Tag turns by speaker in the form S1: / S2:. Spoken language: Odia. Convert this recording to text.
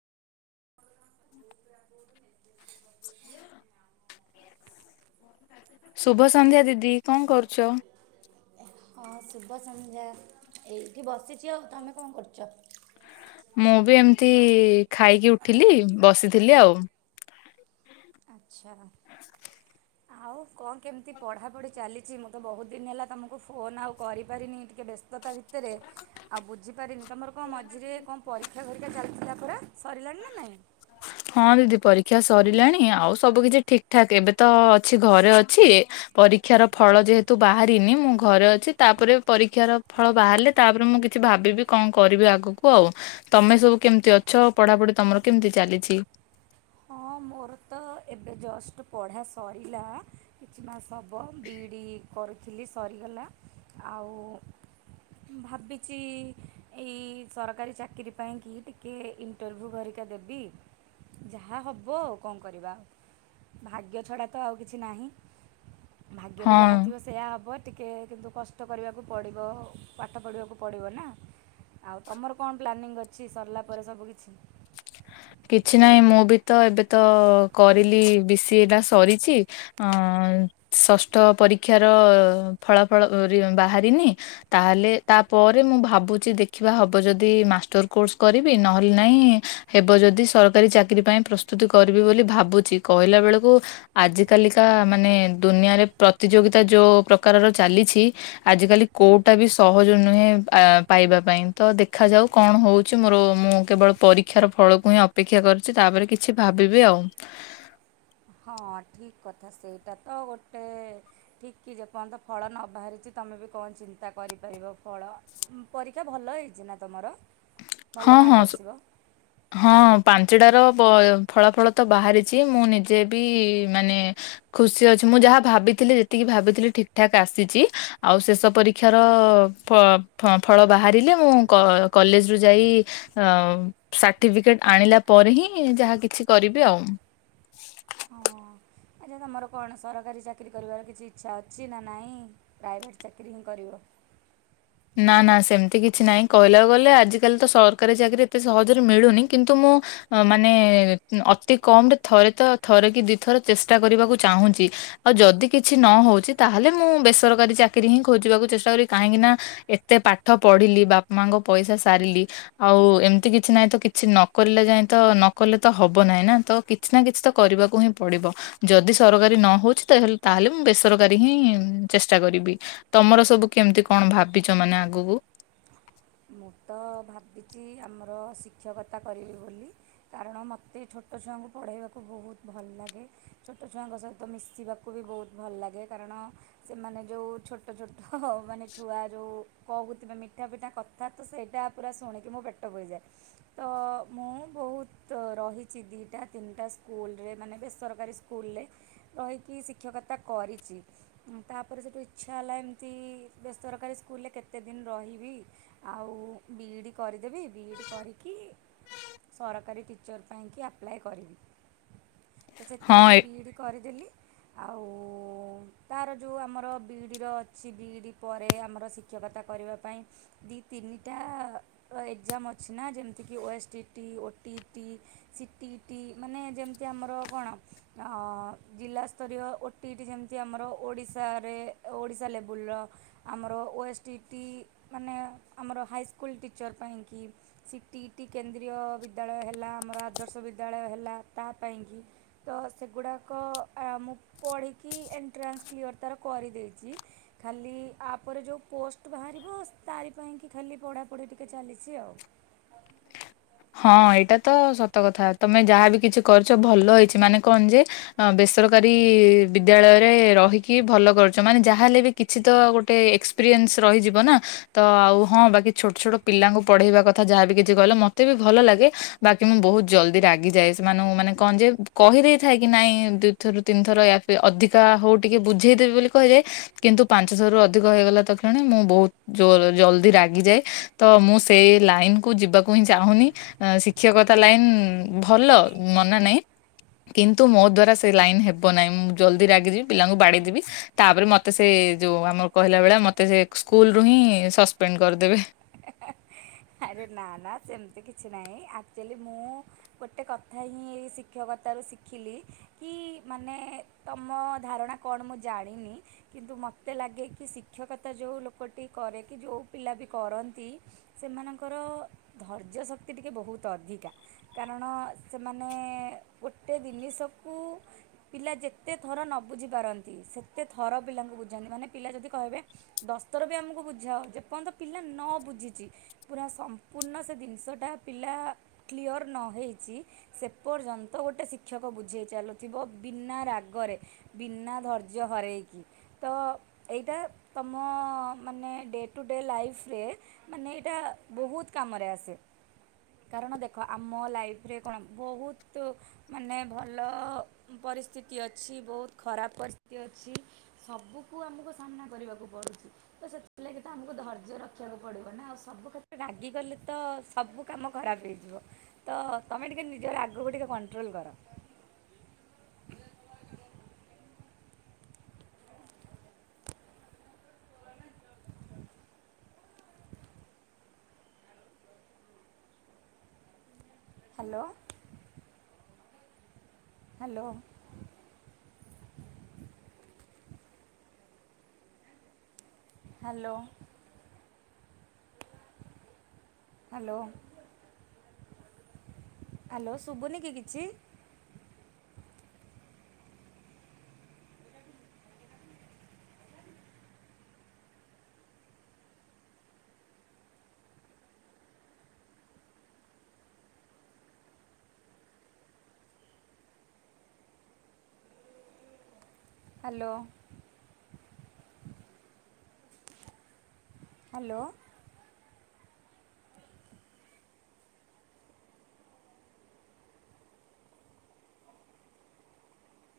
S1: [inaudible]
S2: ଶୁଭ ସନ୍ଧ୍ୟା ଦିଦି କଣ କରୁଚ?
S1: ହଁ ଶୁଭ ସନ୍ଧ୍ୟା ଏଇଠି ବସିଚି ଆଉ ତମେ କଣ କରୁଚ?
S2: ମୁଁ ବି ଏମିତି ଖାଇକି ଉଠିଲି ବସିଥିଲି ଆଉ।
S1: ଆଚ୍ଛା। ଆଉ କଣ କେମିତି ପଢ଼ାପଢ଼ି ଚାଲିଚି ମୁଁ ତ ବହୁତ୍ ଦିନ ହେଲା ତୁମକୁ ଫୋନ୍ ଆଉ କରିପାରିନି ଟିକେ ବ୍ୟସ୍ତତା ଭିତ ତରେ ଆଉ ବୁଝି ପାରିନି ତମର କଣ ମଝିରେ କଣ ପରୀକ୍ଷା ଫରୀକ୍ଷା ଚାଲିଥିଲା ପରା ସରିଲାଣି ନା ନାଇଁ?
S2: ହଁ ଦିଦି ପରୀକ୍ଷା ସରିଲାଣି ଆଉ ସବୁ କିଛି ଠିକ୍ ଠାକ୍ ଏବେ ତ ଅଛି ଘରେ ଅଛି ପରୀକ୍ଷାର ଫଳ ଯେହେତୁ ବାହାରିନି ମୁଁ ଘରେ ଅଛି ତାପରେ ପରୀକ୍ଷାର ଫଳ ବାହାରିଲେ ତାପରେ ମୁଁ କିଛି ଭାବିବି କଣ କରିବି ଆଗକୁ ଆଉ ତମେ ସବୁ କେମିତି ଅଛ ପଢ଼ାପଢ଼ି ତମର କେମିତି ଚାଲିଛି।
S1: ହଁ ମୋର ତ ଏବେ ଜଷ୍ଟ ପଢ଼ା ସରିଲା କିଛି ମାସ ହବ ବିଇଢ଼ି କରୁଥିଲି ସରିଗଲା ଆଉ ଭାବିଚି ଏଇ ସରକାରୀ ଚାକିରି ପାଇଁକି ଟିକେ ଇଣ୍ଟରଭ୍ୟୁ ଭରିକା ଦେବି। ଯାହା ହବ ଆଉ କଣ କରିବା ଭାଗ୍ୟ ଛଡ଼ା ତ ଆଉ କିଛି ନାହିଁ। ଭାଗ୍ୟରେ
S2: ହଁ
S1: ଯାହା ଥିବ ସେ ସେୟା ହବ ଟିକେ କିନ୍ତୁ କଷ୍ଟ କରିବାକୁ ପଡ଼ିବ ପାଠ ପଢ଼ିବାକୁ ପଡ଼ିବ ନା। ଆଉ ତମର କଣ ପ୍ଲାନିଂ ଅଛି ସରିଲା ପରେ ସବୁ କିିଛି?
S2: କିଛି ନାହିଁ ମୁଁବି ତ ଏବେତ କରିଲି ବି ସି ଏ ଟା ସରିଚି ଅ ଷଷ୍ଠ ପରୀକ୍ଷାର ଫଳାଫଳ ରେ ବାହାରିନି ତାହେଲେ ତାପରେ ମୁଁ ଭାବୁଚି ଦେଖିବା ହବ ଯଦି ମାଷ୍ଟର କୋର୍ସ କରିବି ନହେଲେ ନାଇଁ ହେବ ଯଦି ସରକାରୀ ଚାକିରୀ ପାଇଁ ପ୍ରସ୍ତୁତି କରିବି ବୋଲି ଭାବୁଚି କହିଲା ବେଳକୁ ଆଜ କାଲିକା ମାନେ ଦୁନିଆରେ ପ୍ରତିଯୋଗିତା ଯୋଉ ପ୍ରକାରର ଚାଲିଛି ଆଜିକାଲି କୋଉଟା ବି ସହଜ ନୁହେଁ ଆ ପାଇବା ପାଇଁ ତ ଦେଖାଯାଉ କଣ ହଉଚି ମୋର ମୁଁ କେବଳ ପରୀ କ୍ଷାର ଫଳକୁ ହିଁ ଅପେକ୍ଷା କରିଚି ତାପରେ କିଛି ଭାବିବି ଆଉ।
S1: ହଁ ଠିକ୍ କଥା ସେଇଟା ତ ଗୋଟେ ଠିକ୍ ଯେପର୍ଯ୍ୟନ୍ତ ଫଳ ନ ବାହାରିଚି ତମେ ବି କଣ ଚିନ୍ତା କରିପାରିବ ଫଳ ଉ ପରୀକ୍ଷା ଭଲ ହେଇଚି ନା ତମର?
S2: ହଁ ହଁ। ହଁ ପାଞ୍ଚଟାର ବ ଫଳା ଫଳ ତ ବାହାରିଚି ମୁଁ ନିଜେ ବି ମାନେ ଖୁସି ଅଛି ମୁଁ ଯାହା ଭାବିଥିଲି ଯେତିକି ଭାବିଥିଲି ଠିକ୍ ଠାକ୍ ଆସିଚି ଆଉ ଶେଷ ପରୀକ୍ଷାର ଫ ଫ ଫଳ ବାହାରିଲେ ମୁଁ କ କଲେଜ୍ ରୁ ଯାଇ ଅ ସାର୍ଟିଫିକେଟ ଆଣିଲା ପରେ ହିଁ ଯାହା କିଛି କରିବି ଆଉ।
S1: ହଁ ଆଚ୍ଛା ତମର କଣ ସରକାରୀ ଚାକିରି କରିବାର କିଛି ଇଚ୍ଛା ଅଛି ନା ନାଇଁ? ପ୍ରାଇଭେଟ୍ ଚାକିରି ହିଁ କରିବ।
S2: ନା ନା ସେମିତି କିଛି ନାହିଁ କହିଲାକୁ ଗଲେ ଆଜିକାଲି ତ ସରକାରୀ ଚାକିରି ଏତେ ସହଜରେ ମିଳୁନି କିନ୍ତୁ ମୁଁ ମାନେ ଅତି କମ୍ ରେ ଥରେ ତ ଥରେ କି ଦି ଥର ଚେଷ୍ଟା କରିବାକୁ ଚାହୁଁଚି। ଆଉ ଯଦି କିଛି ନ ହୋଉଚି ତାହେଲେ ମୁଁ ବେସରକାରୀ ଚାକିରି ହିଁ ଖୋଜିବାକୁ ଚେଷ୍ଟା କରି କାହିଁକିନା ଏତେ ପାଠ ପଢିଲି ବାପା ମାଙ୍କ ପଇସା ସାରିଲି। ଆଉ ଏମତି କିଛି ନାହିଁ ତ କିଛି ନକରିଲା ଯାଏଁ ତ ନକଲେ ତ ହବ ନାହିଁ ନା ତ କି କିଛି ନା କିଛି ତ କରିବାକୁ ହିଁ ପଡ଼ିବ। ଯଦି ସରକାରୀ ନ ହୋଉଚି ତାହାଲ୍ ତାହେଲେ ମୁଁ ବେସରକାରୀ ହିଁ ଉଁ ଚେଷ୍ଟା କରିବି। ତମର ସବୁ କେମତି କଣ ଭାବିଚ ମାନେ ଆଗକୁ
S1: ମୁଁ ତ ଭାବିଚି ଆମର ଶିକ୍ଷକତା କରିବି ବୋଲି। କାରଣ ମତେ ଛୋଟ ଛୁଆଙ୍କୁ ପଢ଼େଇବାକୁ ବୋହୁତ ଭଲ ଲାଗେ ଛୋଟ ଛୁଆଙ୍କ ସହିତ ମିଶିବା କୁ ବି ବୋହୁତ ଭଲ ଲାଗେ କାରଣ ସେମାନେ ଯୋଉ ଛୋଟ ଛୋଟ ମାନେ ଛୁଆ ଯୋଉ କହୁଥିବେ ମିଠା ମିଠା କ ଥା ତ ସେଇଟା ପୁରା ଶୁଣିକି ମୋ ପେଟ ପୁରିଯାଏ। ତ ମୁଁ ବୋହୁତ ରହିଚି ଦିଇଟା ତିନଟା ସ୍କୁଲରେ ମାନେ ବେସରକାରୀ ସ୍ ସ୍କୁଲରେ ରହିକି ଶିକ୍ଷକତା କରିଚି। ଉଁ ତାପରେ ସେଠୁ ଇଚ୍ଛା ହେଲା ଏମତି ବେସରକାରୀ ସ୍କୁଲରେ କେତେ ଦିନ ରହିଲି ବି। ଆଉ ବିଇଡ଼ି କରିଦେବି ବିଇଡ଼ି କରିକି ସରକାରୀ ଟିଚର୍ ପାଇଁକି ଆପ୍ଲାଏ କରିବି। ତ ସେଥିଲାଗି
S2: ହଁ
S1: ବିଇଡ଼ି କରିଦେଲି ଆଉ ତାର ଯୋଉ ଆମର ବିଇଡ଼ିର ଅଛି ବିଇଡ଼ି ପରେ ଆମର ଶିକ୍ଷକତା କରିବା ପାଇଁ ଦିଇ ତିନିଟା ଅ ଏଗଜାମ୍ ଅଛି ନା ଯେମିତିକି ଓ ଏସ୍ ଟି ଟି, ଓ ଟି ଇ ଟି। ସି ଟି ଇ ଟି ମାନେ ଯେମତି ଆମର କଣ ଅ ଜିଲ୍ଲା ସ୍ତରୀୟ ଓ ଟି ଇ ଟି ଯେମିତି ଆମର ଓଡ଼ିଶାରେ ଓଡ଼ିଶା ଲେବୁଲର। ଆମର ଓ ଏସ୍ ଟି ଟି ମାନେ ଆମର ହାଇସ୍କୁଲ ଟିଚର୍ ପାଇଁକି। C T E T Kendriya Vidyalaya ହେଲା ଆମର ଆଦର୍ଶ ବିଦ୍ୟାଳୟ ହେଲା ତା ପାଇଁକି। ତ ସେଗୁଡ଼ାକ ଅ ମୁଁ ପଢ଼ିକି ଏଣ୍ଟ୍ରାନ୍ସ କ୍ଲିୟର ତାର କରିଦେଇଚି। ଖାଲି ଆପରେ ଯୋଉ ପୋଷ୍ଟ ବାହାରିବ ସ୍ ତାରି ପାଇଁକି ଖାଲି ପଢ଼ାପଢ଼ି ଟିକେ ଚାଲିଚି ଆଉ।
S2: ହଁ ଏଇଟା ତ ସତ କଥା ତମେ ଯାହା ବି କିଛି କରିଛ ଭଲ ହେଇଛି ମାନେ କଣ ଯେ ଅଁ ବେସରକାରୀ ବିଦ୍ୟାଳୟ ରେ ରହିକି ଭଲ କରୁଚ ମାନେ ଯାହା ହେଲେ ବି କିଛି ତ ଗୋଟେ ଏକ୍ସପେରିଏନ୍ସ ରହିଯିବ ନା। ତ ଆଉ ହଁ ବାକି ଛୋଟ ଛୋଟ ପିଲାଙ୍କୁ ପଢେଇବା କଥା ଯାହାବି କିଛି କହିଲ ମତେ ବି ଭଲ ଲାଗେ। ବାକି ମୁଁ ବୋହୁତ ଜଲଦି ରାଗିଯାଏ ସେମାନଙ୍କୁ ମାନେ କଣ ଯେ କହିଦେଇଥାଏ କି ନାଇଁ ଦୁ ଥରୁ ତିନିଥର ୟା ଫିର ଅଧିକା ହୋଉ ଟିକେ ବୁଝେଇଦେବି ବୋଲି କୁହାଯାଏ। କିନ୍ତୁ ପାଞ୍ଚ ଥରରୁ ଅଧିକ ହେଇଗଲା ତ କ୍ଷଣେ ମୁଁ ବୋହୁତ ଜର ଜଲଦି ରାଗିଯାଏ ତ ମୁଁ ସେଇ ଲାଇନ କୁ ଯିବାକୁ ହିଁ ଚା ଚାହୁଁନି ଅଁ ଶିକ୍ଷକତା ଲାଇନ ଭଲ ମନା ନାଇଁ। କିନ୍ତୁ ମୋ ଦ୍ୱାରା ସେ ଲାଇନ୍ ହେବ ନାଇଁ ମୁଁ ଜଲଦି ରାଗିଯିବି ପିଲାଙ୍କୁ ବାଡିଦେବି। ତାପରେ ମତେ ସେ ଯୋଉ ଆମର କହିଲା ଭଳିଆ ମତେ ସେ ସ୍କୁଲରୁ ହିଁ ସସ୍ପେଣ୍ଡ କରିଦେବେ।
S1: ଆରେ ନା ନା ସେମତି କିଛି ନାହିଁ ଆକଚୋଲି ମୁଁ ଗୋଟେ କଥା ହିଁ ଏଇ ଶିକ୍ଷକତାରୁ ଶିଖିଲି କି ମାନେ ତମ ଧାରଣା କଣ ମୁଁ ଜାଣିନି। କିନ୍ତୁ ମତେ ଲାଗେ କି ଶିକ୍ଷକତା ଯୋଉ ଲୋକଟି କରେ କି ଯୋଉ ପିଲା ବି କରନ୍ତି ସେମାନଙ୍କର ଧୈର୍ଯ୍ୟ ଶକ୍ତି ଟିକେ ବୋହୁତ ଅଧିକା। କାରଣ ସେମାନେ ଗୋଟେ ଦିନିଷକୁ ପିଲା ଯେତେ ଥର ନ ବୁଝିପାରନ୍ତି ସେତେ ଥର ପିଲାଙ୍କୁ ବୁଝାନ୍ତି ମାନେ ପିଲା ଯଦି କହିବେ ବଶଥର ବି ଆମକୁ ବୁଝାଅ ଯେପର୍ଯ୍ୟନ୍ତ ପିଲା ନ ବୁଝିଚି ପୁରା ସମ୍ପୂର୍ଣ୍ଣ ସେ ଦିନଷଟା ପିଲା କ୍ଲିଅର୍ ନହେଇଚି ସେପର୍ଯ୍ୟନ୍ତ ଗୋଟେ ଶିକ୍ଷକ ବୁଝେଇ ଚାଲୁଥିବ ବିନା ରାଗରେ। ବିନା ଧର୍ଯ୍ୟ ହରେଇକି। ତ ଏଇଟା ତମ ମାନେ ଡେ ଟୁ ଡେ ଲାଇଫରେ ମାନେ ଏଟା ବୋହୁତ କାମରେ ଆସେ। କାରଣ ଦେଖ ଆମ ଲାଇଫରେ କଣ ବହୁତ ମାନେ ଭଲ ପରିସ୍ଥିତି ଅଛି ବହୁତ ଖରାପ ପରସ୍ଥିତି ଅଛି। ସବୁକୁ ଆମକୁ ସାମ୍ନା କରିବାକୁ ପଡୁଚି। ତ ସେଥିଲାଗି ତ ଆମକୁ ଧୈର୍ଯ୍ୟ ରଖିବାକୁ ପଡିବ ନା ଆଉ ସବୁ କଥାରେ ରାଗିଗଲେ ତ ସବୁ କାମ ଖରାପ ହେଇଯିବ। ତ ତମେ ଟିକେ ନିଜର ରାଗକୁ ଟିକେ କଣ୍ଟ୍ରୋଲ୍ କର। [inaudible] Hello. Hello. Hello. Hello. Hello ଶୁଭୁନି କି କିଛି? ହାଲୋ। ହାଲୋ।